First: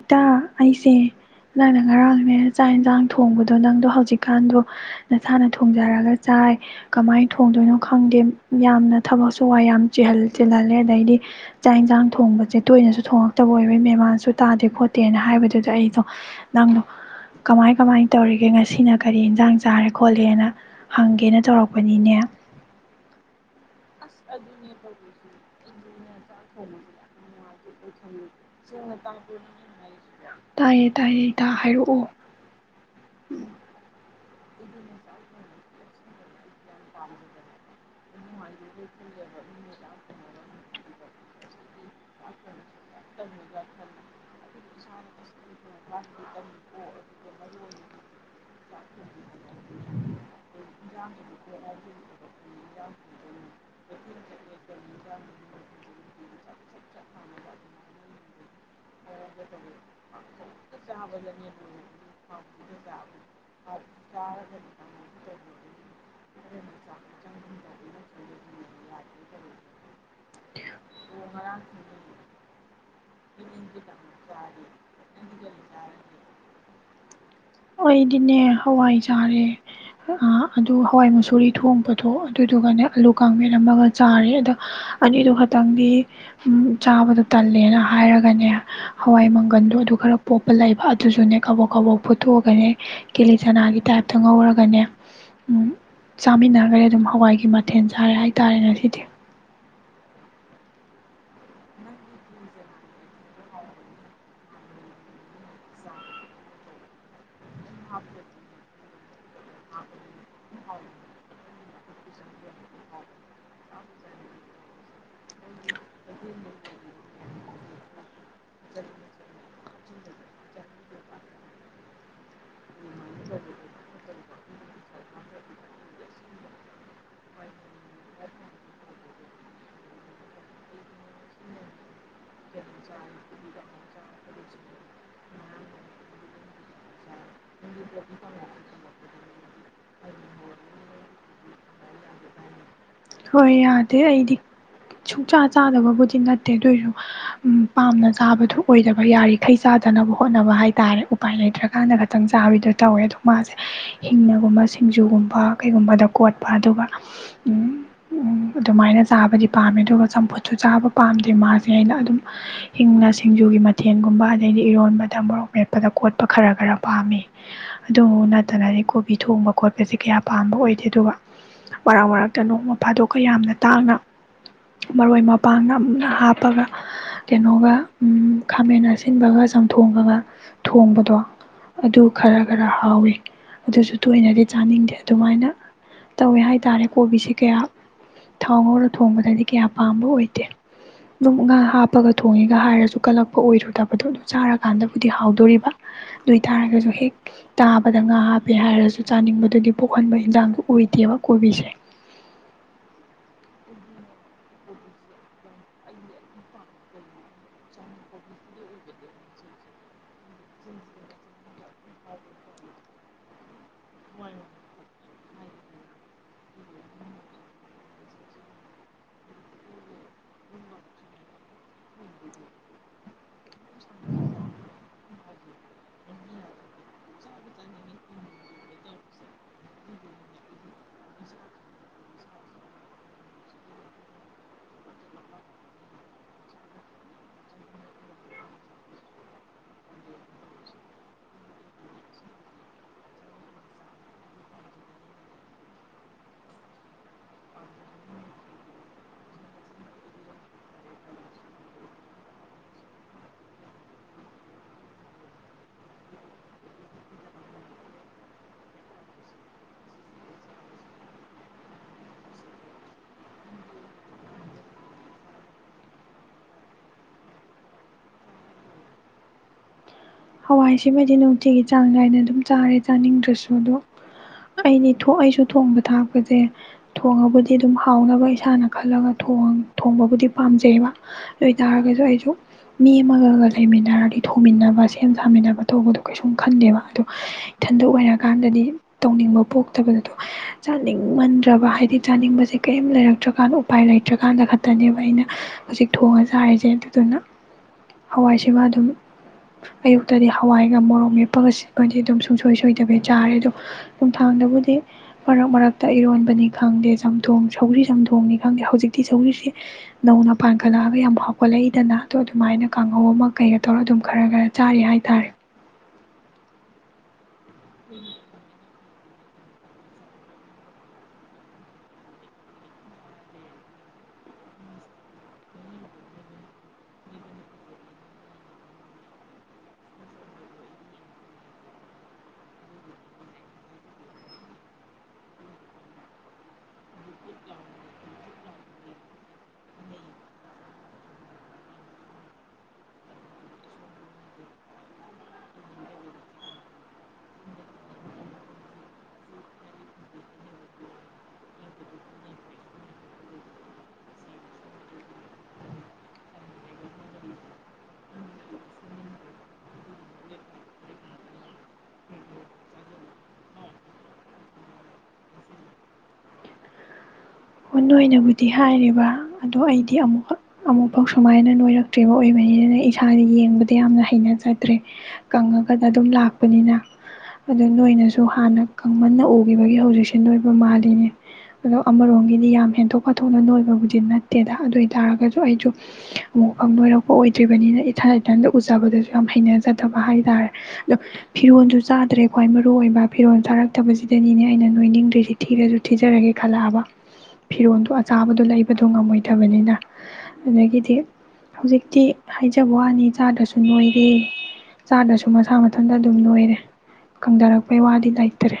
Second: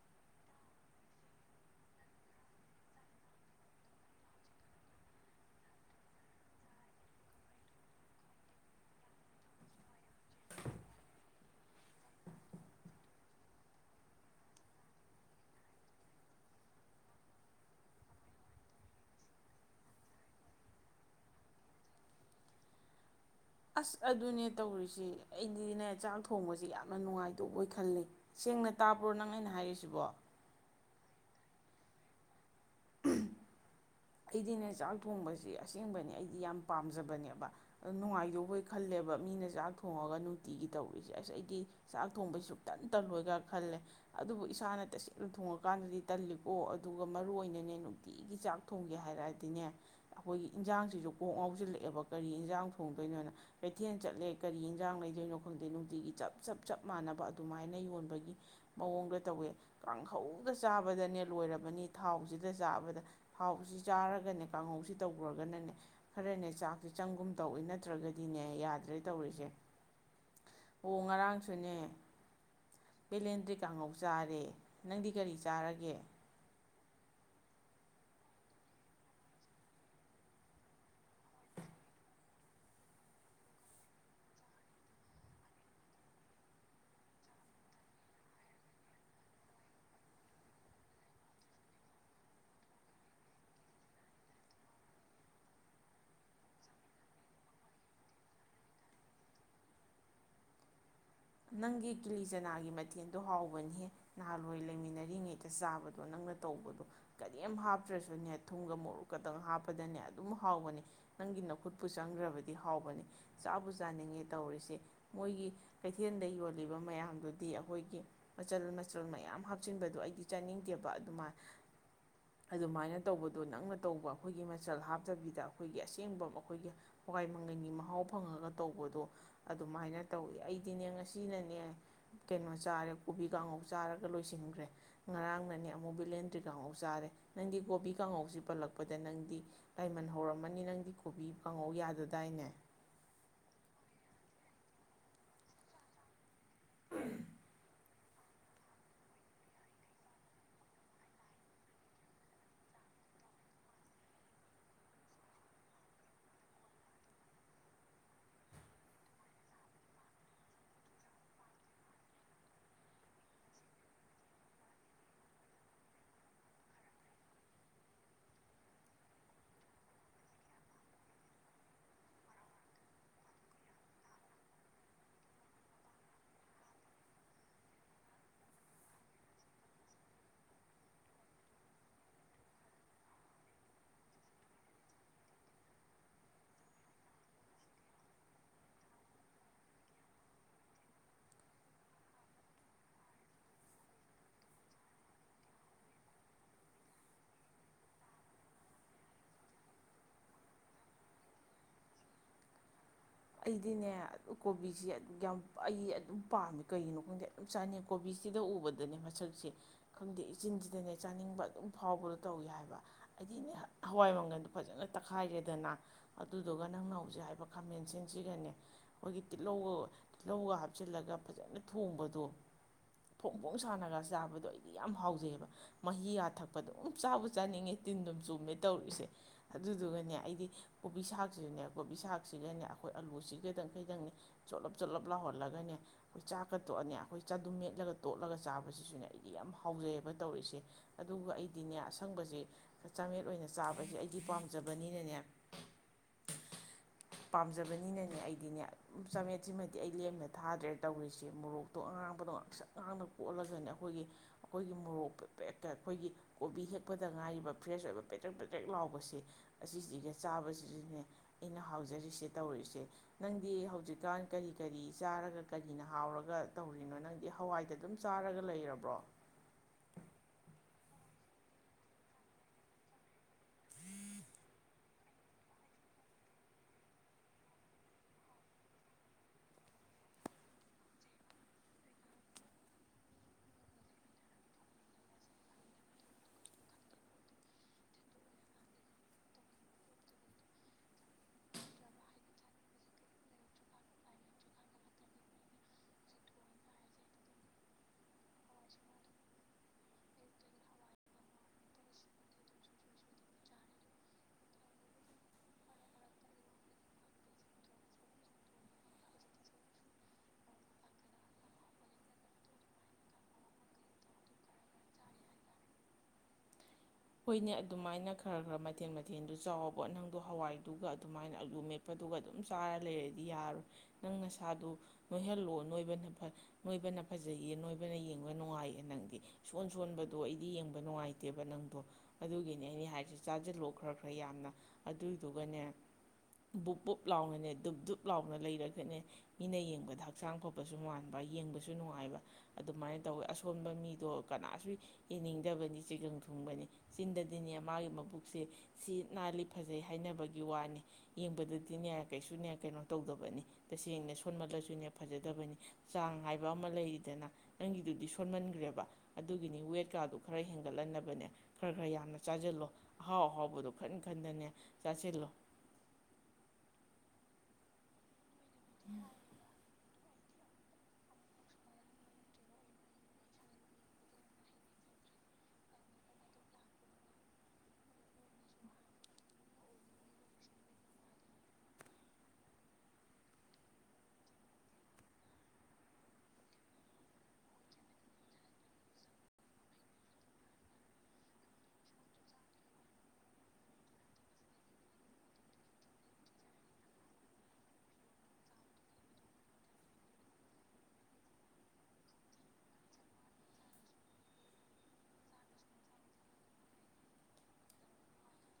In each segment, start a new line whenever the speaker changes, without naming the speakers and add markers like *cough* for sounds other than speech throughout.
ꯏꯇꯥ ꯑꯩꯁꯦ ꯅꯪꯅ ꯉꯔꯥꯡꯅꯦ ꯆꯥꯛ ꯌꯦꯟꯁꯥꯡ ꯊꯣꯡꯕꯗꯣ ꯅꯪꯗꯣ ꯍꯧꯖꯤꯛꯀꯥꯟꯗꯣ ꯅꯁꯥꯅ ꯊꯣꯡꯖꯔꯒ ꯆꯥꯏ ꯀꯃꯥꯏꯅ ꯊꯣꯡꯗꯣꯏꯅꯣ ꯈꯪꯗꯦ ꯌꯥꯝꯅ ꯊꯕꯛꯁꯨ ꯋꯥꯏ ꯌꯥꯝ ꯆꯤꯜꯍꯜꯂꯦ ꯑꯗꯩꯗꯤ ꯆꯥꯛ ꯌꯦꯟꯁꯥꯡ ꯊꯣꯡꯕꯁꯦ ꯇꯣꯏꯅꯁꯨ ꯊꯣꯡꯉꯛꯇꯕ ꯑꯣꯏꯕꯒꯤ ꯃꯦꯃꯥꯟ ꯁꯨ ꯇꯥꯗꯦ ꯈꯣꯠꯇꯦꯅ ꯍꯥꯏꯕꯗꯨꯗ ꯑꯩꯗꯣ ꯅꯪꯗꯣ ꯀꯃꯥꯏ ꯀꯃꯥꯏ ꯇꯧꯔꯤꯒꯦ ꯉꯁꯤꯅ ꯀꯔꯤ ꯏꯟꯁꯥꯡ ꯆꯥꯔꯦ ꯈꯣꯠꯂꯦꯅ ꯍꯪꯒꯦꯅ ꯇꯧꯔꯛꯄꯅꯤꯅꯦ
ꯑꯁ ꯑꯗꯨꯅꯦ ꯇꯧꯔꯤꯁꯦ ꯑꯩꯅ ꯗꯤꯅꯦ ꯆꯥꯛ ꯊꯣꯡ ꯊꯣꯡꯕꯁ ꯌꯥꯝꯅ ꯅꯨꯡꯉꯥꯏꯗꯧꯕꯣꯏ ꯈꯜꯂꯤ ꯁꯦꯡꯅ ꯇꯥꯕ꯭ꯔꯣ ꯅꯪ ꯑꯩꯅ ꯍꯥꯏꯔꯤꯁꯤꯕꯣ
ꯇꯥꯏꯑꯦ ꯏꯇꯥ ꯍꯥꯏꯔꯛꯑꯣ
ꯑꯩꯗꯤꯅꯦ ꯆꯥꯛ ꯊꯣꯡꯕꯁꯤ ꯑꯁꯦꯡꯕꯅꯤ ꯑꯩꯗꯤ ꯌꯥꯝ ꯄꯥꯝꯖꯕꯅꯦꯕ ꯑꯗꯨ ꯅꯨꯡꯉꯥꯏꯗꯧ ꯕꯣꯏ ꯈꯜꯂꯦꯕ ꯃꯤꯅ ꯆꯥꯛ ꯊꯣꯡꯉꯒ ꯅꯨꯡꯇꯤꯒꯤ ꯇꯧꯔꯤꯁꯦ ꯑꯁ ꯑꯩꯗꯤ ꯆꯥꯛ ꯊꯣꯡꯕꯁꯨ ꯇꯟ ꯇꯜꯂꯣꯏꯒ ꯈꯜꯂꯦ ꯑꯗꯨꯕꯨ ꯏꯁꯥꯅ ꯇꯁꯦꯡꯅ ꯊꯣꯡꯉꯛ ꯀꯥꯟꯗꯗꯤ ꯇꯜꯂꯤꯀꯣ ꯑꯗꯨꯒ ꯃꯔꯨ ꯑꯣꯏꯅꯅꯦ ꯅꯨꯡꯇꯤꯒꯤ ꯆꯥꯛ ꯊꯣꯡꯒꯦ ꯍꯥꯏꯔꯗꯤꯅꯦ ꯑꯩꯈꯣꯏꯒꯤ ꯏꯟꯖꯥꯡꯖꯤꯖꯨ ꯀꯣꯛ ꯉꯥꯎꯖꯤꯜꯂꯛꯑꯦꯕ ꯀꯔꯤ ꯏꯟꯖꯥꯡ ꯊꯣꯡꯗꯣꯏꯅꯣꯅ ꯀꯩꯊꯦꯜ ꯆꯠꯂꯦ ꯀꯔꯤ ꯏꯟꯖꯥꯡ ꯂꯩꯗꯣꯏꯅꯣ ꯈꯪꯗꯦ ꯅꯨꯡꯇꯤꯒꯤ ꯆꯞ ꯆꯞ ꯆꯞ ꯃꯥꯟꯅꯕ ꯑꯗꯨꯃꯥꯏꯅ ꯌꯣꯟꯕꯒꯤ ꯃꯑꯣꯡꯗ ꯇꯧꯋꯦ ꯀꯥꯡꯍꯧꯗ ꯆꯥꯕꯗꯅꯦ ꯂꯣꯏꯔꯕꯅꯤ ꯊꯥꯎꯁꯤꯗ ꯆꯥꯕꯗ ꯀꯥꯡꯁꯤ ꯆꯥꯔꯒꯅꯦ ꯀꯥꯡꯉꯧꯁꯤ ꯇꯧꯈ꯭ꯔꯒꯅꯅꯦ ꯈꯔꯅꯦ ꯆꯥꯛꯁꯤ ꯆꯪꯒꯨꯝ ꯇꯧꯏ ꯅꯠꯇ꯭ꯔꯒꯗꯤꯅꯦ ꯌꯥꯗ꯭ꯔꯦ ꯇꯧꯔꯤꯁꯦ ꯑꯣ ꯉꯔꯥꯡꯁꯨꯅꯦ ꯕꯦꯂꯦꯟꯗ꯭ꯔꯤ ꯀꯥꯡꯉꯧ ꯆꯥ ꯔꯦ ꯅꯪꯗꯤ ꯀꯔꯤ ꯆꯥꯔꯒꯦ
ꯑꯩꯗꯤꯅꯦ ꯍꯋꯥꯏ ꯆꯥꯔꯦ ꯑ ꯑꯗꯨ ꯍꯋꯥꯏ ꯃꯁꯨꯨꯔꯤ ꯊꯣꯡꯕꯗꯣ ꯑꯗꯨꯗꯨꯒꯅꯦ ꯑꯂꯨ ꯀꯥꯡꯃꯦꯠ ꯑꯃꯒ ꯆꯥꯔꯦ ꯑꯗꯣ ꯑꯅꯤꯗꯨ ꯈꯛꯇꯪꯗꯤ ꯆꯥꯕꯗꯣ ꯇꯜꯂꯦꯅ ꯍꯥꯏꯔꯒꯅꯦ ꯍꯋꯥꯏ ꯃꯪꯒꯜꯗꯣ ꯑꯗꯨ ꯈꯔ ꯄꯣꯞꯄ ꯂꯩꯕ ꯑꯗꯨꯁꯨꯅꯦ ꯀꯕꯣꯛ ꯀꯕꯣꯛ ꯐꯨꯠꯇꯣꯛꯑꯒꯅꯦ ꯀꯦꯂꯤ ꯆꯅꯥꯒꯤ ꯇꯥꯏꯞꯇ ꯉꯧꯔꯒꯅꯦ ꯆꯥꯃꯤꯟꯅꯈꯗꯤ ꯑꯗꯨꯝ ꯍꯋꯥꯏꯒꯤ ꯃꯊꯦꯜ ꯆꯥꯔꯦ ꯍꯥꯏꯇꯥꯔꯦꯅꯦ ꯉꯁꯤꯗꯤ
ꯅꯪꯒꯤ ꯀꯤꯂꯤ ꯆꯅꯥꯒꯤ ꯃꯊꯦꯜꯗꯣ ꯍꯥꯎꯕꯅꯤꯍꯦ ꯅꯍꯥꯟꯋꯥꯏ ꯂꯩꯃꯤꯟꯅꯔꯤꯉꯩꯗ ꯆꯥꯕꯗꯣ ꯅꯪꯅ ꯇꯧꯕꯗꯣ ꯀꯔꯤ ꯀꯔꯤꯝ ꯍꯥꯞꯇ꯭ꯔꯁꯨꯅꯦ ꯊꯨꯝꯒ ꯃꯣꯔꯣꯛ ꯈꯇꯪ ꯍꯥꯞꯄꯗꯅꯦ ꯑꯗꯨꯝ ꯍꯥꯎꯕꯅꯦ ꯅꯪꯒꯤ ꯅꯈꯨꯠꯄꯨ ꯆꯪꯈ꯭ꯔꯕꯗꯤ ꯍꯥꯎꯕꯅꯤ ꯆꯥꯕꯨ ꯆꯥꯅꯤꯡꯉꯦ ꯇꯧꯔꯤꯁꯦ ꯃꯣꯏꯒꯤ ꯀꯩꯊꯦꯜꯗ ꯌꯣꯜꯂꯤꯕ ꯃꯌꯥꯝꯗꯨꯗꯤ ꯑꯩꯈꯣꯏꯒꯤ ꯃꯆꯜ ꯃꯆꯜ ꯃꯌꯥꯝ ꯍꯥꯞꯆꯤꯟꯕꯗꯣ ꯑꯩꯗꯤ ꯆꯥꯅꯤꯡꯗꯦꯕ ꯑꯗꯨꯃꯥꯏ ꯑꯗꯨꯃꯥꯏꯅ ꯇꯧꯕꯗꯣ ꯅꯪꯅ ꯇꯧꯕ ꯑꯩꯈꯣꯏꯒꯤ ꯃꯆꯜ ꯍꯥꯞꯇꯕꯤꯗ ꯑꯩꯈꯣꯏꯒꯤ ꯑꯁꯦꯡꯕ ꯑꯩꯈꯣꯏꯒꯤ ꯍꯋꯥꯏ ꯃꯪꯒꯟꯒꯤ ꯃꯍꯥꯎ ꯐꯪꯉꯒ ꯇꯧꯕꯗꯣ ꯑꯗꯨꯃꯥꯏꯅ ꯇꯧꯋꯤ ꯑꯩ ꯗꯤꯅꯦ ꯉꯁꯤꯅꯅꯦ ꯀꯩꯅꯣ ꯆꯥꯔꯦ ꯀꯣꯕꯤ ꯀꯥꯡꯉꯧ ꯆꯥꯔꯒ ꯂꯣꯏꯁꯤꯟꯈ꯭ꯔꯦ ꯉꯔꯥꯡꯅꯅꯦ ꯑꯃꯨꯛ ꯕꯤꯂꯦꯟꯗ꯭ꯔꯤ ꯀꯥꯡꯉꯧ ꯆꯥꯔꯦ ꯅꯪꯗꯤ ꯀꯣꯕꯤ ꯀꯥꯡꯉꯧꯁꯤ ꯄꯜꯂꯛꯄꯗ ꯅꯪꯗꯤ ꯂꯥꯏꯃꯟ ꯍꯧꯔꯝꯃꯅꯤ ꯅꯪꯗꯤ ꯀꯣꯕꯤ ꯀꯥꯡꯉꯧ ꯌꯥꯗꯗꯥꯏꯅꯦ
ꯍꯣꯏ ꯌꯥꯗꯦ ꯑꯩꯗꯤ ꯁꯨꯡꯆꯥ ꯆꯥꯗꯕꯕꯨꯗꯤ ꯅꯠꯇꯦ ꯑꯗꯨ ꯑꯣꯏꯁꯨ ꯄꯥꯝꯅ ꯆꯥꯕꯗꯨ ꯑꯣꯏꯗꯕ ꯌꯥꯔꯤꯈꯩ ꯆꯥꯗꯅꯕ ꯍꯣꯠꯅꯕ ꯍꯥꯏ ꯇꯥꯔꯦ ꯎꯄꯥꯏ ꯂꯩꯇ꯭ꯔꯀꯥꯟꯗ ꯈꯤꯇꯪ ꯆꯥꯕꯒꯤꯗꯣ ꯇꯧꯋꯦ ꯑ ꯃꯥꯁꯦ ꯍꯤꯡꯅꯒꯨꯝꯕ ꯁꯤꯡꯖꯨꯒꯨꯝꯕ ꯀꯩꯒꯨꯝꯕꯗ ꯀꯣꯠꯄ ꯑꯗꯨꯒ ꯎꯝ ꯑꯗꯨꯃꯥꯏꯅ ꯆꯥꯕꯗꯤ ꯄꯥꯝꯃꯦ ꯑꯗꯨꯒ ꯆꯝꯐꯨꯠꯁꯨ ꯆꯥꯕ ꯄꯥꯝꯗꯦ ꯃꯥꯁꯦ ꯑꯩꯅ ꯑꯗꯨꯝ ꯍꯤꯡꯅ ꯁꯤꯡꯖꯨꯒꯤ ꯃꯊꯦꯜꯒꯨꯝꯕ ꯑꯗꯩꯗꯤ ꯏꯔꯣꯟꯕꯗ ꯃꯣꯔꯣꯛ ꯃꯦꯠꯄꯗ ꯀꯣꯠꯄ ꯈꯔ ꯈꯔ ꯄꯥꯝꯃꯤ ꯑꯗꯨ ꯅꯠꯇꯅꯗꯤ ꯀꯣꯕꯤ ꯊꯣꯡꯕ ꯈꯣꯠꯄꯁꯦ ꯀꯌꯥ ꯄꯥꯝꯕ ꯑꯣꯏꯗꯦ ꯑꯗꯨꯒ ꯃꯔꯛ ꯃꯔꯛꯇ ꯅꯣꯡꯃ ꯐꯥꯗꯣꯛꯀ ꯌꯥꯝꯅ ꯇꯥꯡꯅ ꯃꯔꯣꯏ ꯃꯄꯥꯡ ꯅꯝꯅ ꯍꯥꯞꯄꯒ ꯀꯩꯅꯣꯒ ꯈꯥꯃꯦꯟ ꯑꯁꯤꯟꯕꯒ ꯆꯝꯊꯣꯡꯉꯒ ꯊꯣꯡꯕꯗꯣ ꯑꯗꯨ ꯈꯔ ꯈꯔ ꯍꯥꯎꯋꯤ ꯑꯗꯨꯁꯨ ꯇꯣꯏꯅꯗꯤ ꯆꯥꯅꯤꯡꯗꯦ ꯑꯗꯨꯃꯥꯏꯅ ꯇꯧꯋꯦ ꯍꯥꯏꯇꯥꯔꯦ ꯀꯣꯕꯤꯁꯦ ꯀꯌꯥ ꯊꯥꯎ ꯉꯧꯔ ꯊꯣꯡꯕꯗꯗꯤ ꯀꯌꯥ ꯄꯥꯝꯕ ꯑꯣꯏꯗꯦ ꯑꯗꯨꯝ ꯉꯥ ꯍꯥꯞꯄꯒ ꯊꯣꯡꯉꯦꯒ ꯍꯥꯏꯔꯁꯨ ꯀꯂꯛꯄ ꯑꯣꯏꯔꯨꯗꯕꯗꯣ ꯑꯗꯨꯝ ꯆꯥꯔꯀꯥꯟꯗꯕꯨꯗꯤ ꯍꯥꯎꯗꯣꯔꯤꯕ ꯑꯗꯨ ꯑꯣꯏꯇꯥꯥꯔꯒꯁꯨ ꯍꯦꯛ ꯇꯥꯕꯗ ꯉꯥ ꯍꯥꯞꯄꯦ ꯍꯥꯏꯔꯁꯨ ꯆꯥꯅꯤꯡꯕꯗꯨꯒꯤ ꯄꯣꯛꯍꯟꯕ ꯏꯟꯖꯥꯡꯗꯨꯣ ꯑꯣꯏꯗꯦꯕ ꯀꯣꯕꯤꯁꯦ
ꯑꯩꯗꯤꯅꯦ ꯀꯣꯕꯤꯖꯦ ꯌꯥꯝ ꯑꯩ ꯑꯗꯨꯝ ꯌꯥꯝ ꯄꯥꯝ ꯀꯩꯒꯤꯅꯣ ꯈꯪꯗꯦ ꯑꯗꯨꯝ ꯆꯥꯅꯤꯡꯆꯥ ꯀꯣꯕꯤꯖꯤꯗ ꯎꯕꯗ ꯃꯁꯛ ꯈꯪꯗꯦ ꯏꯆꯤꯟꯁꯤꯗꯅꯦ ꯆꯥꯅꯤꯡꯕ ꯑꯗꯨꯝ ꯐꯥꯎꯕ ꯇꯧꯋꯤ ꯍꯥꯏꯕ ꯑꯩꯗꯤꯅꯦ ꯍꯋꯥꯏ ꯃꯪꯒꯜꯗ ꯐꯖ ꯇꯛꯈꯥꯏꯔꯦꯗꯅ ꯑꯗꯨꯗꯨꯒ ꯅꯪꯅ ꯍꯧꯖꯤꯛ ꯍꯥꯏꯕ ꯈꯥꯃꯦꯟ ꯑꯁꯤꯟꯕꯗꯣ ꯁꯤꯒꯅꯦ ꯑꯩꯈꯣꯏꯒꯤ ꯇꯤꯜꯍꯧꯒ ꯇꯤꯜꯍꯧꯒ ꯍꯥꯞꯆꯤꯜꯂꯒ ꯐꯖꯅ ꯊꯣꯡꯕꯗꯣ ꯐꯣꯡ ꯐꯣꯡ ꯁꯥꯅꯒ ꯆꯥꯕꯗꯣ ꯑꯩꯗꯤ ꯌꯥꯝ ꯍꯥꯎꯖꯩꯑꯕ ꯃꯍꯤꯒ ꯊꯛꯄꯗ ꯑꯗꯨꯝ ꯆꯥꯕ ꯆꯥꯅꯤꯡꯉꯦ ꯇꯤꯟꯗꯨꯝ ꯆꯨꯝꯃꯦ ꯇꯧꯔꯤꯁꯦ ꯑꯗꯨꯗꯨꯒꯅꯦ ꯑꯩꯗꯤ ꯀꯣꯕꯤ ꯁꯥꯛꯁꯤꯅꯦ ꯀꯣꯕꯤ ꯁꯥꯛꯁꯤꯒꯅꯦ ꯑꯩꯈꯣꯏ ꯑꯂꯨꯁꯤ ꯈꯤꯇꯪ ꯀꯈꯤꯇꯪꯅꯦ ꯆꯣꯠꯂꯞ ꯆꯣꯠꯂꯞ ꯂꯥꯎꯍꯜꯂꯒꯅꯦ ꯑꯩꯈꯣꯏ ꯆꯥꯛꯀ ꯇꯣꯛꯑꯅꯦ ꯑꯩꯈꯣꯏ ꯆꯥꯗꯨꯝ ꯃꯦꯠꯂꯒ ꯇꯣꯠꯂꯒ ꯆꯥꯕꯁꯤꯁꯨꯅꯦ ꯑꯩꯗꯤ ꯌꯥꯝ ꯍꯥꯎꯖꯩꯑꯕ ꯇꯧꯔꯤꯁꯦ ꯑꯗꯨꯒ ꯑꯩꯗꯤꯅꯦ ꯑꯁꯪꯕꯁꯦ ꯆꯥꯃꯦꯠ ꯑꯣꯏꯅ ꯆꯥꯕꯁꯦ ꯑꯩꯗꯤ ꯄꯥꯝꯖꯕꯅꯤꯅꯅꯦ ꯄꯥꯝꯖ ꯐꯖꯕꯅꯤꯅꯅꯦ ꯑꯩꯗꯤꯅꯦ ꯆꯃꯦꯠꯁꯤꯃꯗꯤ ꯑꯩ ꯂꯦꯝꯅ ꯊꯥꯗ꯭ꯔꯦ ꯇꯧꯔꯤꯁꯦ ꯃꯣꯔꯣꯛꯇꯣ ꯑꯉꯥꯡꯕꯗꯣ ꯉꯥꯡꯁꯛ ꯉꯥꯡꯅ ꯀꯣꯠꯂꯒꯅꯦ ꯑꯩꯈꯣꯏꯒꯤ ꯑꯩꯈꯣꯏꯒꯤ ꯃꯣꯔꯣꯛ ꯑꯩꯈꯣꯏꯒꯤ ꯀꯣꯕꯤ ꯍꯦꯛꯄꯗ ꯉꯥꯏꯔꯤꯕ ꯐ꯭ꯔꯦꯁ ꯑꯣꯏꯕ ꯄꯦꯗꯇ꯭ꯔꯦꯛ ꯄꯦꯗ꯭ꯔꯛ ꯂꯥꯎꯕꯁꯦ ꯑꯁꯤꯁꯤꯒ ꯆꯥꯕꯁꯤꯗꯅꯦ ꯑꯩꯅ ꯍꯥꯎꯖꯔꯤꯁꯦ ꯇꯧꯔꯤꯁꯦ ꯅꯪꯗꯤ ꯍꯧꯖꯤꯛꯀꯥꯟ ꯀꯔꯤ ꯀꯔꯤ ꯆꯥꯔꯒ ꯀꯔꯤꯅ ꯍꯥꯎꯔꯒ ꯇꯧꯔꯤꯅꯣ ꯅꯪꯗꯤ ꯍꯋꯥꯏꯗ ꯑꯗꯨꯝ ꯆꯥꯔꯒ ꯂꯩꯔꯕ꯭ꯔꯣ
ꯍꯋꯥꯏꯁꯤꯃꯗꯤ ꯅꯨꯡꯇꯤꯒꯤ ꯆꯥꯡ ꯅꯥꯏꯅ ꯑꯗꯨꯝ ꯆꯥꯔꯦ ꯆꯥꯅꯤꯡꯗ꯭ꯔꯁꯨ ꯑꯗꯣ ꯑꯩꯗꯤ ꯑꯩꯁꯨ ꯊꯣꯡꯕ ꯊꯥꯛꯄꯁꯦ ꯊꯣꯡꯉꯕꯨꯗꯤ ꯑꯗꯨꯝ ꯍꯥꯎꯅꯕ ꯏꯁꯥꯅ ꯈꯜꯂꯒ ꯊꯣꯡꯕꯕꯨꯗꯤ ꯄꯥꯝꯖꯩꯑꯕ ꯑꯗꯨ ꯑꯣꯏ ꯇꯥꯔꯒꯁꯨ ꯑꯩꯁꯨ ꯃꯤ ꯑꯃꯒꯒ ꯂꯩꯃꯤꯟꯅꯔꯗꯤ ꯊꯣꯡꯃꯤꯟꯅꯕꯁꯦ ꯁꯦꯝ ꯁꯥꯃꯤꯟꯅꯕ ꯇꯧꯕꯗꯣ ꯀꯩꯁꯨꯝ ꯈꯟꯗꯦꯕ ꯑꯗꯣ ꯏꯊꯟꯗ ꯑꯣꯏꯔꯀꯥꯟꯗꯗꯤ ꯇꯧꯅꯤꯡꯕ ꯄꯣꯛꯇꯕꯗꯨꯗꯣ ꯆꯥꯅꯤꯡꯃꯟꯗ꯭ꯔꯕ ꯍꯥꯏꯗꯤ ꯆꯥꯅꯤꯡꯕꯁꯦ ꯀꯔꯤꯝ ꯂꯩꯔꯛꯇ꯭ꯔꯀꯥꯟꯗ ꯎꯄꯥꯏ ꯂꯩꯇ꯭ꯔꯀꯥꯟꯗ ꯈꯛꯇꯅꯦꯕ ꯑꯩꯅ ꯍꯧꯖꯤꯛ ꯊꯣꯡꯉ ꯆꯥꯔꯤꯁꯦ ꯑꯗꯨꯗꯨꯅ ꯍꯋꯥꯏꯁꯤꯃ ꯑꯗꯨꯝ ꯑꯌꯨꯛꯇꯗꯤ ꯍꯋꯥꯏꯒ ꯃꯣꯔꯣꯛ ꯃꯦꯠꯄꯒ ꯁꯤꯄꯗꯤ ꯑꯗꯨꯝ ꯁꯨꯡꯁꯣꯏ ꯁꯣꯏꯗꯕ ꯆꯥꯔꯦ ꯑꯗꯣ ꯅꯨꯡꯊꯥꯡꯗꯕꯨꯗꯤ ꯃꯔꯛ ꯃꯔꯛꯇ ꯏꯔꯣꯟꯕꯅꯤ ꯈꯪꯗꯦ ꯆꯝꯊꯣꯡ ꯁꯧꯒꯔꯤ ꯆꯝꯊꯣꯡꯅꯤ ꯈꯪꯗꯦ ꯍꯧꯖꯤꯛꯇꯤ ꯁꯧꯔꯤꯁꯤꯦ ꯅꯧꯅ ꯄꯥꯟꯈꯠꯂꯛꯑꯒ ꯌꯥꯝ ꯍꯧꯥꯎꯒꯠꯂꯛꯏꯗꯅ ꯑꯗꯣ ꯑꯗꯨꯃꯥꯏꯅ ꯀꯥꯡꯍꯧ ꯑꯃ ꯀꯩꯒ ꯇꯧꯔꯒ ꯑꯗꯨꯝ ꯈꯔ ꯈꯔ ꯆꯥꯔꯤ ꯍꯥꯏꯇꯥꯔꯦ
ꯑꯩꯈꯣꯏꯅꯦ ꯑꯗꯨꯃꯥꯏꯅ ꯈꯔ ꯈꯔ ꯃꯊꯦꯜ ꯃ ꯃꯊꯦꯜꯗꯨ ꯆꯥꯎꯕ ꯅꯪꯗꯣ ꯍꯋꯥꯏꯗꯨꯒ ꯑꯗꯨꯃꯥꯏꯅ ꯑꯂꯨ ꯃꯦꯠꯄꯗꯨꯒ ꯑꯗꯨꯝ ꯆꯥꯔ ꯂꯩꯔꯗꯤ ꯌꯥꯔꯣꯏ ꯅꯪ ꯅꯁꯥꯗꯣ ꯅꯣꯏꯍꯜꯂꯣ ꯅꯣꯏꯕꯅ ꯅꯣꯏꯕꯅ ꯐꯖꯩꯌꯦ ꯅꯣꯏꯕꯅ ꯌꯦꯡꯕ ꯅꯨꯡꯉꯥꯏꯌꯦ ꯅꯪꯗꯤ ꯁꯣꯟ ꯁꯣꯟꯕꯗꯣ ꯑꯩꯗꯤ ꯌꯦꯡꯕ ꯅꯨꯡꯉꯥꯏꯇꯦꯕ ꯅꯪꯗꯣ ꯑꯗꯨꯒꯤꯅꯦ ꯑꯩꯅ ꯍꯥꯏꯔꯤꯁꯦ ꯆꯥꯁꯤꯜꯂꯣꯛꯈ꯭ꯔꯈ꯭ꯔꯦ ꯌꯥꯝꯅ ꯑꯗꯨꯏꯗꯨꯒꯅꯦ ꯕꯨꯛ ꯕꯨꯛ ꯂꯥꯎꯅꯅꯦ ꯗꯨꯞ ꯗꯨꯞ ꯂꯥꯎꯅ ꯂꯩꯔꯒꯅꯦ ꯃꯤꯅ ꯌꯦꯡꯕꯗ ꯍꯛꯆꯥꯡ ꯐꯕꯁꯨ ꯃꯥꯟꯕ ꯌꯦꯡꯕꯁꯨ ꯅꯨꯡꯉꯥꯏꯕ ꯑꯗꯨꯃꯥꯏꯅ ꯇꯧꯋꯦ ꯑꯁꯣꯟꯕ ꯃꯤꯗꯣ ꯀꯅꯥꯁꯨ ꯌꯦꯡꯅꯤꯡꯗꯕꯅꯤ ꯆꯤꯒꯪ ꯊꯨꯡꯕꯅꯤ ꯆꯤꯟꯗꯗꯤꯅꯦ ꯃꯥꯒꯤ ꯃꯕꯨꯛꯁꯦ ꯁꯤ ꯅꯥꯜꯂꯤ ꯐꯖꯩ ꯍꯥꯏꯅꯕꯒꯤ ꯋꯥꯅꯤ ꯌꯦꯡꯕꯗꯗꯤꯅꯦ ꯀꯩꯁꯨꯅꯦ ꯀꯩꯅꯣ ꯇꯧꯗꯕꯅꯤ ꯇꯁꯦꯡꯅꯦ ꯁꯣꯟꯃꯜꯂꯁꯨꯅꯦ ꯐꯖꯗꯕꯅꯤ ꯆꯥꯡ ꯍꯥꯏꯕ ꯑꯃ ꯂꯩꯔꯤꯗꯅ ꯅꯪꯒꯤꯗꯨꯗꯤ ꯁꯣꯟꯃꯟꯈ꯭ꯔꯦꯕ ꯑꯗꯨꯒꯤꯅꯤ ꯋꯦꯠꯀꯥꯗꯨ ꯈꯔ ꯍꯦꯟꯒꯠꯍꯟꯅꯕꯅꯦ ꯈꯔ ꯈꯔ ꯌꯥꯝꯅ ꯆꯥꯁꯤꯜꯂꯣ ꯑꯍꯥꯎ ꯑꯍꯥꯎꯕꯗꯣ ꯈꯟ ꯈꯟꯗꯅꯦ ꯆꯥꯁꯤꯜꯂꯣ
ꯍꯣꯏ *unintelligible* ꯗꯤ ꯍꯥꯏꯔꯤꯕ ꯑꯗꯨꯗ ꯑꯩ ꯣꯏꯔꯛꯇ꯭ ꯑꯣꯏꯕꯅꯤꯅ ꯏꯁꯥ ꯌꯦꯡꯕ ꯌꯥꯝꯅ ꯍꯩꯅꯗ꯭ꯔꯦ ꯀꯪꯉ ꯑꯗꯨ ꯂꯄꯅꯤꯅ ꯑꯗꯨ ꯅꯣꯏꯅꯁꯨ ꯍꯥꯟꯅ ꯀꯪꯃꯟꯅ ꯎꯒꯤ ꯍꯧꯣꯏꯕ ꯃꯥꯜꯂꯤꯅꯦ ꯑꯔꯣꯝ ꯌꯥꯝ ꯍꯦꯟꯗꯣꯛ ꯄꯥꯊꯣꯛꯅ ꯅꯣꯏꯕꯕꯨꯗꯤ ꯅꯠꯇꯦꯗ ꯑꯗꯨ ꯑꯣꯏ ꯇꯥꯔꯒꯁꯨ ꯑꯩꯁꯨ ꯑꯃꯨꯛ ꯅꯣꯏꯔꯛꯄ ꯑꯣꯏꯗ꯭ꯔꯤꯕꯅꯤꯅ ꯏꯊꯟ ꯏꯊꯟꯗ ꯎꯖꯕꯗꯁꯨ ꯌꯥꯝ ꯍꯩꯅꯖꯗꯕ ꯍꯥꯏ ꯇꯥꯔꯦ ꯑꯗꯣ ꯐꯤꯔꯣꯜꯁꯨ ꯆꯥꯗ꯭ꯔꯦ ꯈ꯭ꯋꯥꯏ ꯃꯔꯨ ꯑꯣꯏꯕ ꯐꯤꯔꯣꯜ ꯆꯥꯔꯛꯇꯕꯁꯤꯗꯅꯤꯅꯦ ꯑꯩꯅ ꯅꯣꯏꯅꯤꯡꯗ꯭ꯔꯤꯁꯤ ꯊꯤꯔꯁꯨ ꯊꯤꯖꯔꯒꯦ ꯈꯜꯂꯛꯑꯕ ꯐꯤꯔꯣꯜꯗꯣ ꯑꯆꯥꯕꯗꯣ ꯂꯩꯕꯗꯣ ꯉꯝꯃꯣꯏꯗꯕꯅꯤꯅ ꯑꯗꯒꯤꯗꯤ ꯍꯧꯖꯤꯛꯇꯤ ꯍꯥꯏꯩꯖꯕ ꯋꯥꯅꯤ ꯆꯥꯗ꯭ꯔꯁꯨ ꯅꯣꯏꯔꯦ ꯆꯥꯗꯁꯨ ꯃꯁꯥ ꯃꯊꯟꯇ ꯑꯗꯨꯝ ꯅꯣꯏꯔꯦ ꯀꯪꯊꯔꯛꯄꯩ ꯋꯥꯗꯤ ꯂꯩꯇ꯭ꯔꯦ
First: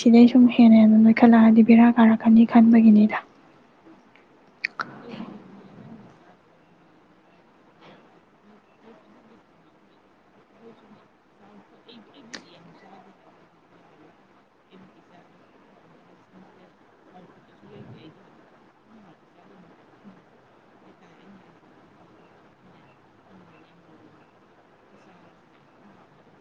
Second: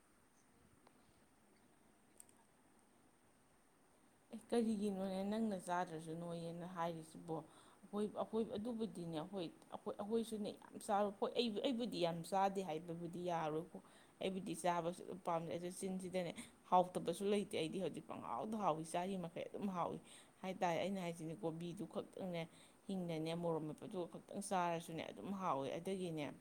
ꯁꯤꯗꯩ ꯁꯨꯝ ꯍꯦꯟꯅ ꯑꯗꯨ ꯅꯣꯏꯈꯠꯂꯛꯑꯗꯤ ꯕꯦꯔꯥ ꯀꯥꯔꯛꯀꯅꯤ ꯈꯟꯕꯒꯤꯅꯤ
ꯑꯦ ꯀꯔꯤꯒꯤꯅꯣꯅꯦ ꯅꯪꯅ ꯆꯥꯗ꯭ꯔꯁꯤ ꯅꯣꯏꯌꯦꯅ ꯍꯥꯏꯔꯤꯁꯤꯕꯣ ꯑꯩꯈꯣꯏ ꯑꯩꯈꯣꯏ ꯑꯗꯨꯕꯨꯗꯤꯅꯦ ꯑꯩꯈꯣꯏ ꯑꯩꯣꯏ ꯑꯩꯈꯣꯏꯁꯨꯅꯦ ꯌꯥꯝ ꯆꯥꯔꯣꯏ ꯍꯣꯏ ꯑꯩꯕꯨꯗꯤ ꯌꯥꯝ ꯆꯥꯗꯦ ꯍꯥꯏꯕꯕꯨꯗꯤ ꯌꯥꯔꯣꯏꯀꯣ ꯑꯩꯕꯨꯗꯤ ꯆꯥꯕꯁꯨ ꯑꯗꯨꯝ ꯄꯥꯝꯖꯩ ꯑꯩꯁꯨ ꯆꯤꯟꯁꯤꯗꯅꯦ ꯍꯥꯎꯇꯕꯁꯨ ꯂꯩꯇꯦ ꯑꯩꯗꯤ ꯍꯧꯖꯤꯛ ꯄꯪꯍꯥꯎꯗ ꯍꯥꯎꯋ ꯆꯥꯔꯤ ꯃꯈꯩ ꯑꯗꯨꯝ ꯍꯥꯎꯏ ꯍꯥꯏꯇꯥꯔꯦ ꯑꯩꯅ ꯍꯥꯏꯁꯤꯅꯦ ꯀꯣꯕꯤꯗꯨ ꯈꯛꯇꯪꯅꯦ ꯍꯤꯡꯅꯅꯦ ꯃꯣꯔꯣꯛ ꯃꯄꯠꯗꯨꯒ ꯈꯛꯇꯪ ꯆꯥꯔꯁꯨꯅꯦ ꯑꯗꯨꯝ ꯍꯥꯎꯏꯤ ꯑꯗꯒꯤꯅꯦ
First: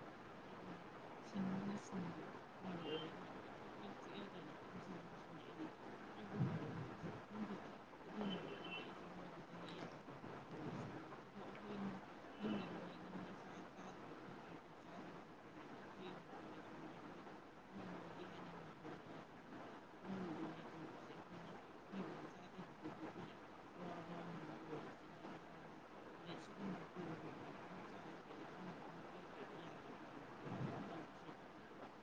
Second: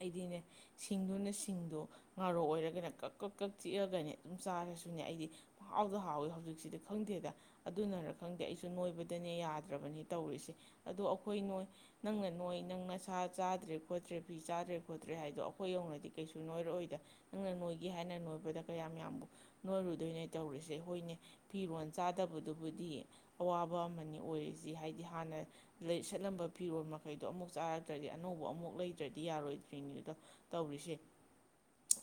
ꯑꯩꯗꯤꯅꯦ ꯁꯤꯡꯗꯨꯅ ꯁꯤꯡꯗꯣ ꯉꯥꯔꯣꯛ ꯑꯣꯏꯔꯒꯅꯦ ꯀꯛ ꯀꯛ ꯀꯛ ꯆꯤꯛꯑꯒꯅꯦ ꯑꯗꯨꯝ ꯆꯥꯔꯁꯨꯅꯦ ꯑꯩꯗꯤ ꯃꯍꯥꯎꯗ ꯍꯥꯎꯏꯤ ꯍꯧꯖꯤꯛꯇꯤ ꯁꯤꯗ ꯈꯪꯗꯦꯗ ꯑꯗꯨꯅꯔ ꯈꯪꯗꯦ ꯑꯩꯁꯨ ꯅꯣꯏꯕꯗꯅꯦ ꯌꯥꯗ꯭ꯔꯕꯅꯤ ꯇꯧꯔꯤꯁꯦ ꯑꯗꯣ ꯑꯩꯈꯣꯏ ꯅꯣꯏ ꯅꯪꯅ ꯅꯣꯏ ꯅꯪ ꯅ ꯁꯥ ꯆꯥꯗ꯭ꯔꯦ ꯈꯣꯠꯇ꯭ꯔꯦ ꯐꯤ ꯆꯥꯗ꯭ꯔꯦ ꯈꯣꯠꯇ꯭ꯔꯦ ꯍꯥꯏꯗꯣ ꯑꯩꯈꯣꯏ ꯌꯧꯅꯗꯤ ꯀꯩꯁꯨ ꯅꯣꯏꯔꯛꯑꯣꯏꯗ ꯅꯪꯅ ꯅꯣꯏꯒꯦ ꯍꯥꯏꯅ ꯅꯣꯏꯕꯗ ꯀꯌꯥꯝ ꯌꯥꯝꯕꯨ ꯅꯣꯏꯔꯨꯗꯣꯏꯅꯣ ꯇꯧꯔꯤꯁꯦ ꯍꯣꯏꯅꯦ ꯐꯤꯔꯣꯜ ꯆꯥꯗꯕꯗꯨꯕꯨꯗꯤ ꯑꯋꯥꯕ ꯑꯃꯅꯤ ꯑꯣꯏꯔꯤꯁꯤ ꯍꯥꯏꯗꯤ ꯍꯥꯟꯅ ꯁꯠꯂꯝꯕ ꯐꯤꯔꯣ ꯃꯈꯩꯗꯣ ꯑꯃꯨꯛ ꯆꯥꯔꯛꯇ꯭ꯔꯗꯤ ꯑꯅꯧꯕ ꯑꯃꯨꯛ ꯂꯩꯗ꯭ꯔꯗꯤ ꯌꯥꯔꯣꯏꯗ꯭ꯔꯤꯅꯤꯗꯣ ꯇꯧꯔꯤꯁꯦ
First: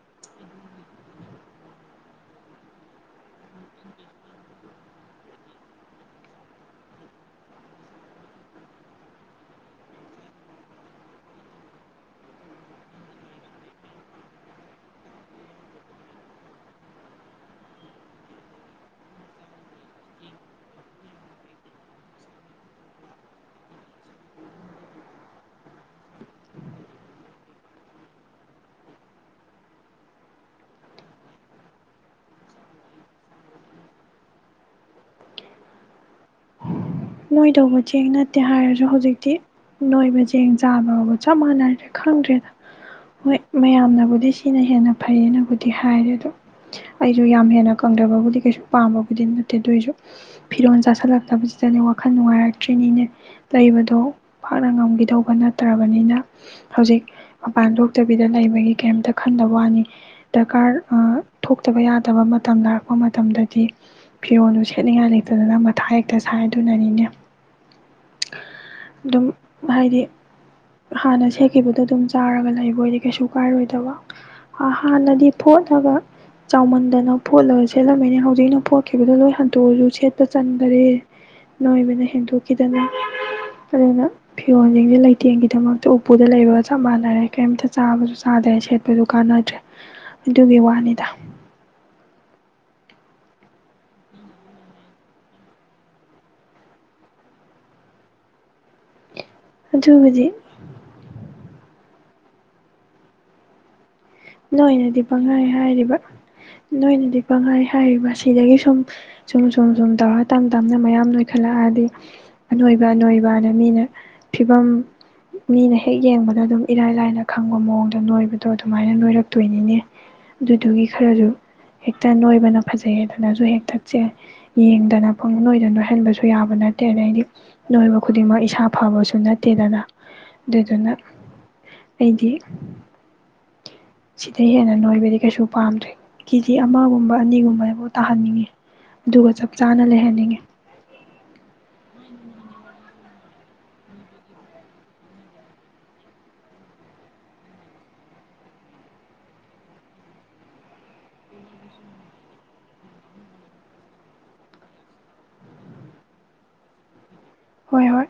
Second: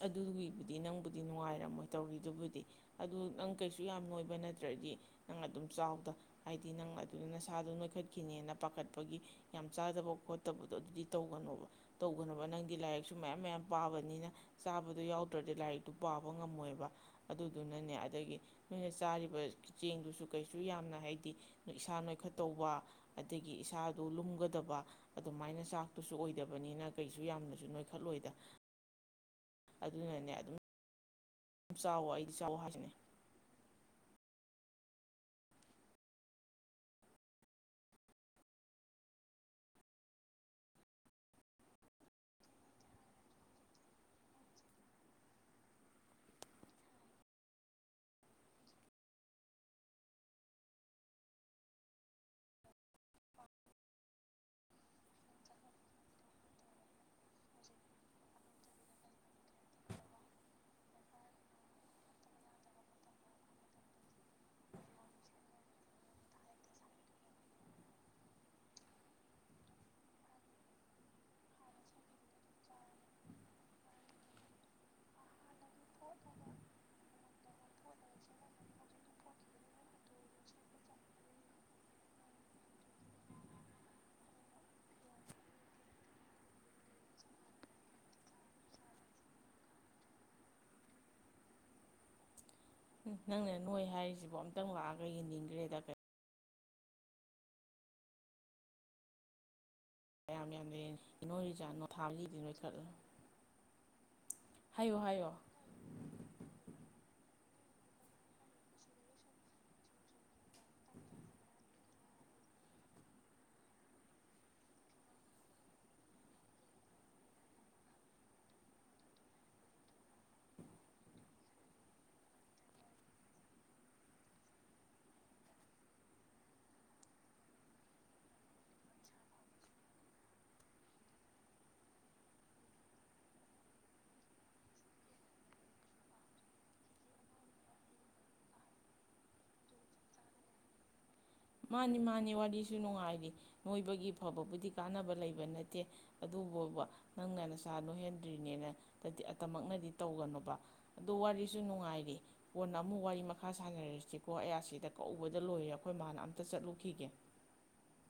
ꯑꯗꯨꯒꯤꯕꯨꯗꯤ ꯅꯪꯕꯨꯗꯤ ꯅꯨꯡꯉꯥꯏꯔꯝꯃꯣꯏ ꯇꯧꯔꯤꯗꯨꯕꯨꯗꯤ ꯑꯗꯨ ꯅꯪ ꯀꯩꯁꯨ ꯌꯥꯝꯣꯏꯕ ꯍꯥꯏꯕ ꯅꯠꯇ꯭ꯔꯗꯤ ꯅꯪ ꯑꯗꯨꯝ ꯆꯥꯎꯗ ꯍꯥꯏꯗꯤ ꯅꯪ ꯑꯗꯨ ꯅꯁꯥꯗꯣ ꯅꯣꯏꯈꯠꯈꯤꯅꯦꯅ ꯄꯥꯈꯠꯄꯒꯤ ꯌꯥꯝ ꯆꯥꯗꯕ ꯈꯣꯠꯇꯕꯗꯣ ꯑꯗꯨꯗꯤ ꯇꯧꯒꯅꯣꯕ ꯇꯧꯒꯅꯕ ꯅꯪꯗꯤ ꯂꯥꯏꯔꯤꯛꯁꯨ ꯃꯌꯥꯝ ꯃꯌꯥꯝ ꯄꯥꯕꯅꯤꯅ ꯆꯥꯕꯗꯣ ꯌꯥꯎꯗ꯭ꯔꯗꯤ ꯂꯥꯏꯔꯤꯛꯇꯨ ꯄꯥꯕ ꯉꯝꯃꯣꯏꯕ ꯑꯗꯨꯗꯨꯅꯅꯦ ꯑꯗꯒꯤ ꯅꯣꯏ ꯆꯥꯔꯤꯕ ꯆꯦꯡꯗꯨꯁꯨ ꯀꯩꯁꯨ ꯌꯥꯝꯅ ꯍꯥꯏꯗꯤ ꯏꯁꯥ ꯅꯣꯏꯈꯠꯇꯧꯕ ꯑꯗꯒꯤ ꯏꯁꯥꯗ ꯂꯨꯝꯒꯗꯕ ꯑꯗꯨꯃꯥꯏꯅ ꯆꯥꯛꯇꯨꯁꯨ ꯑꯣꯏꯗꯕꯅꯤꯅ ꯀꯩꯁꯨ ꯌꯥꯝꯅꯁꯨ ꯅꯣꯏꯈꯠꯂꯣꯏꯗ ꯑꯗꯨꯅꯅꯦ ꯑꯗꯨꯝ ꯌꯥ ꯆꯥꯎꯋ ꯑꯩꯗꯤ ꯆꯥꯎꯋ ꯍꯥꯏꯖꯅꯤ
ꯅꯣꯏ ꯇꯧꯕ ꯆꯦꯡ ꯅꯠꯇꯦ ꯍꯥꯏꯔꯁꯨ ꯍꯧꯖꯤꯛꯇꯤ ꯅꯣꯏꯕ ꯆꯦꯡ ꯆꯥꯕꯕꯨ ꯆꯞ ꯃꯥꯟꯅꯗ꯭ꯔꯦ ꯈꯪꯗ꯭ꯔꯦꯗ ꯍꯣꯏ ꯃꯌꯥꯝꯅꯕꯨꯗꯤ ꯁꯤꯅ ꯍꯦꯟꯅ ꯐꯩꯌꯦꯅꯕꯨꯗꯤ ꯍꯥꯏꯔꯦ ꯑꯗꯣ ꯑꯩꯁꯨ ꯌꯥꯝ ꯍꯦꯟꯅ ꯀꯪꯗꯕꯕꯨꯗꯤ ꯀꯩꯁꯨ ꯄꯥꯝꯕꯕꯨꯗꯤ ꯅꯠꯇꯦ ꯑꯗꯨꯑꯣꯏꯁꯨ ꯐꯤꯔꯣꯜ ꯆꯥꯁꯤꯜꯂꯛꯇꯕꯁꯤꯗꯗꯤ ꯋꯥꯈꯜ ꯅꯨꯡꯉꯥꯏꯔꯛꯇ꯭ꯔꯤꯅꯤꯅꯦ ꯂꯩꯕꯗꯣ ꯐꯥꯛꯅ ꯉꯝꯈꯤꯗꯧꯕ ꯅꯠꯇ꯭ꯔꯕꯅꯤꯅ ꯍꯧꯖꯤꯛ ꯃꯄꯥꯟ ꯊꯣꯛꯇꯕꯤꯗ ꯂꯩꯕꯒꯤ ꯀꯩꯝꯇ ꯈꯟꯗꯕ ꯋꯥꯅꯤ ꯗꯔꯀꯥꯔ ꯊꯣꯛꯇꯕ ꯌꯥꯗꯕ ꯃꯇꯝ ꯂꯥꯛꯔꯛꯄ ꯃꯇꯝꯗꯗꯤ ꯐꯤꯔꯣꯜꯗꯨ ꯁꯦꯠꯅꯤꯡꯉꯥꯏ ꯂꯩꯇꯗꯅ ꯃꯊꯥ ꯍꯦꯛꯇ ꯁꯥꯏꯗ ꯑꯗꯨꯅꯅꯤꯅꯦ ꯑꯗꯨꯝ ꯍꯥꯏꯗꯤ ꯍꯥꯟꯅ ꯁꯦꯠꯈꯤꯕꯗꯣ ꯑꯗꯨꯝ ꯆꯥꯔꯒ ꯂꯩꯕꯣꯏꯗꯤ ꯀꯩꯁꯨ ꯀꯥꯏꯔꯣꯏꯗꯕ ꯍꯥꯟꯅꯗꯤ ꯐꯣꯠꯂꯒ ꯆꯥꯎꯃꯟꯗꯅ ꯐꯣꯠꯂꯒ ꯁꯦꯠꯂꯝꯃꯤꯅꯦ ꯍꯧꯖꯤꯛꯅ ꯐꯣꯠꯈꯤꯕꯗꯣ ꯂꯣꯏ ꯍꯟꯇꯣꯛꯑꯁꯨ ꯁꯦꯠꯄ ꯆꯟꯗꯔꯦ ꯅꯣꯏꯕꯅ ꯍꯦꯟꯗꯣꯛꯈꯤꯗꯅ ꯑꯗꯨꯅ ꯐꯤꯔꯣꯟꯁꯤꯡꯁꯦ ꯂꯩꯇꯦꯡꯒꯤꯗꯃꯛꯇ ꯎꯄꯨꯗ ꯂꯩꯕꯒ ꯆꯞ ꯃꯥꯟꯅꯔꯦ ꯀꯔꯤꯝꯇ ꯆꯥꯕꯁꯨ ꯆꯥꯗ꯭ꯔꯦ ꯁꯦꯠꯄꯁꯨ ꯀꯥꯟꯅꯗ꯭ꯔꯦ ꯑꯗꯨꯒꯤ ꯋꯥꯅꯤꯗ
ꯅꯡꯅ ꯅꯣꯏ ꯍꯥꯏꯔꯤꯁꯤꯕ ꯑꯝꯇꯪ ꯂꯥꯛꯑꯒ ꯌꯦꯡꯅꯤꯡꯈ꯭ꯔꯦꯗ ꯀꯩꯅ
ꯑꯗꯨꯕꯨꯗꯤ
*unintelligible* ꯅꯣꯏ *unintelligible*
ꯅꯣꯏꯅꯗꯤ ꯄꯪꯍꯥꯏ ꯍꯥꯏꯔꯤꯕ ꯅꯣꯏꯅꯗꯤ ꯄꯪꯍꯥꯏ ꯍꯥꯏꯔꯤꯕ ꯁꯤꯗꯒꯤ ꯁꯨꯝ ꯁꯨꯝ ꯁꯨꯝ ꯁꯨꯝ ꯇꯧꯔ ꯇꯞ ꯇꯞꯅ ꯃꯌꯥꯝ ꯅꯣꯏꯈꯠꯂꯛꯑꯗꯤ ꯑꯅꯣꯏꯕ ꯑꯅꯣꯏꯕ ꯑꯗ ꯃꯤꯅ ꯐꯤꯕꯝ ꯃꯤꯅ ꯍꯦꯛ ꯌꯦꯡꯕꯗ ꯑꯗꯨꯝ ꯏꯔꯥꯏ ꯂꯥꯏꯅ ꯈꯪꯕ ꯃꯑꯣꯡꯗꯣ ꯅꯣꯏꯕꯗꯣ ꯑꯗꯨꯃꯥꯏꯅ ꯑꯗꯨꯃꯥꯏꯅ ꯅꯣꯏꯔꯛꯇꯣꯏꯅꯤꯅꯦ ꯑꯗꯨꯗꯨꯒꯤ ꯈꯔꯁꯨ ꯍꯦꯛꯇ ꯅꯣꯏꯕꯅ ꯐꯖꯩꯗꯅꯁꯨ ꯍꯦꯛꯇꯁꯦ ꯌꯦꯡꯗꯅ ꯅꯣꯏꯗꯅ ꯅꯣꯏꯍꯟꯕꯁꯨ ꯌꯥꯕ ꯅꯠꯇꯦ ꯑꯗꯩꯗꯤ ꯅꯣꯏꯕ ꯈꯨꯗꯤꯡꯃꯛ ꯏꯁꯥ ꯐꯕꯁꯨ ꯅꯠꯇꯦꯗꯅ ꯑꯗꯨꯗꯨꯅ ꯑꯩꯗꯤ ꯁꯤꯗꯩ ꯍꯦꯟꯅ ꯅꯣꯏꯕꯗꯤ ꯀꯩꯁꯨ ꯄꯥꯝꯗ꯭ꯔꯦ ꯀꯦꯖꯤ ꯑꯃꯒꯨꯝꯕ ꯑꯅꯤꯒꯨꯝꯕꯐꯥꯎ ꯇꯥꯍꯟꯅꯤꯡꯉꯤ ꯑꯗꯨꯒ ꯆꯞ ꯆꯥꯅ ꯂꯩꯍꯟꯅꯤꯡꯉꯤ
ꯃꯥꯅꯤ ꯃꯥꯅꯤ ꯋꯥꯔꯤꯁꯨ ꯅꯨꯡꯉꯥꯏꯔꯤ ꯅꯣꯏꯕꯒꯤ ꯐꯕꯕꯨꯗꯤ ꯀꯥꯟꯅꯕ ꯂꯩꯕ ꯅꯠꯇꯦ ꯑꯗꯨꯕꯨꯕ ꯅꯪꯅ ꯅꯁꯥ ꯅꯣꯏꯍꯟꯗ꯭ꯔꯤꯅꯦꯅꯗꯤ ꯑꯇꯃꯛꯅꯗꯤ ꯇꯧꯒꯅꯣꯕ ꯑ ꯋꯥꯔꯤꯁꯨ ꯅꯨꯡꯉꯥꯏꯔꯤ ꯀꯣꯟꯅ ꯑꯃꯨꯛ ꯋꯥꯔꯤ ꯃꯈꯥ ꯁꯥꯟꯅꯔꯁꯤꯀꯣ ꯑꯌꯥꯁꯤꯗ ꯀꯗ ꯂꯣꯏꯔꯦ ꯑꯩꯈꯣꯏ ꯃꯥꯅ ꯑꯝꯇ ꯇ ꯆꯠꯂꯨꯈꯤꯒꯦ
ꯍꯣꯏ ꯍꯣꯏ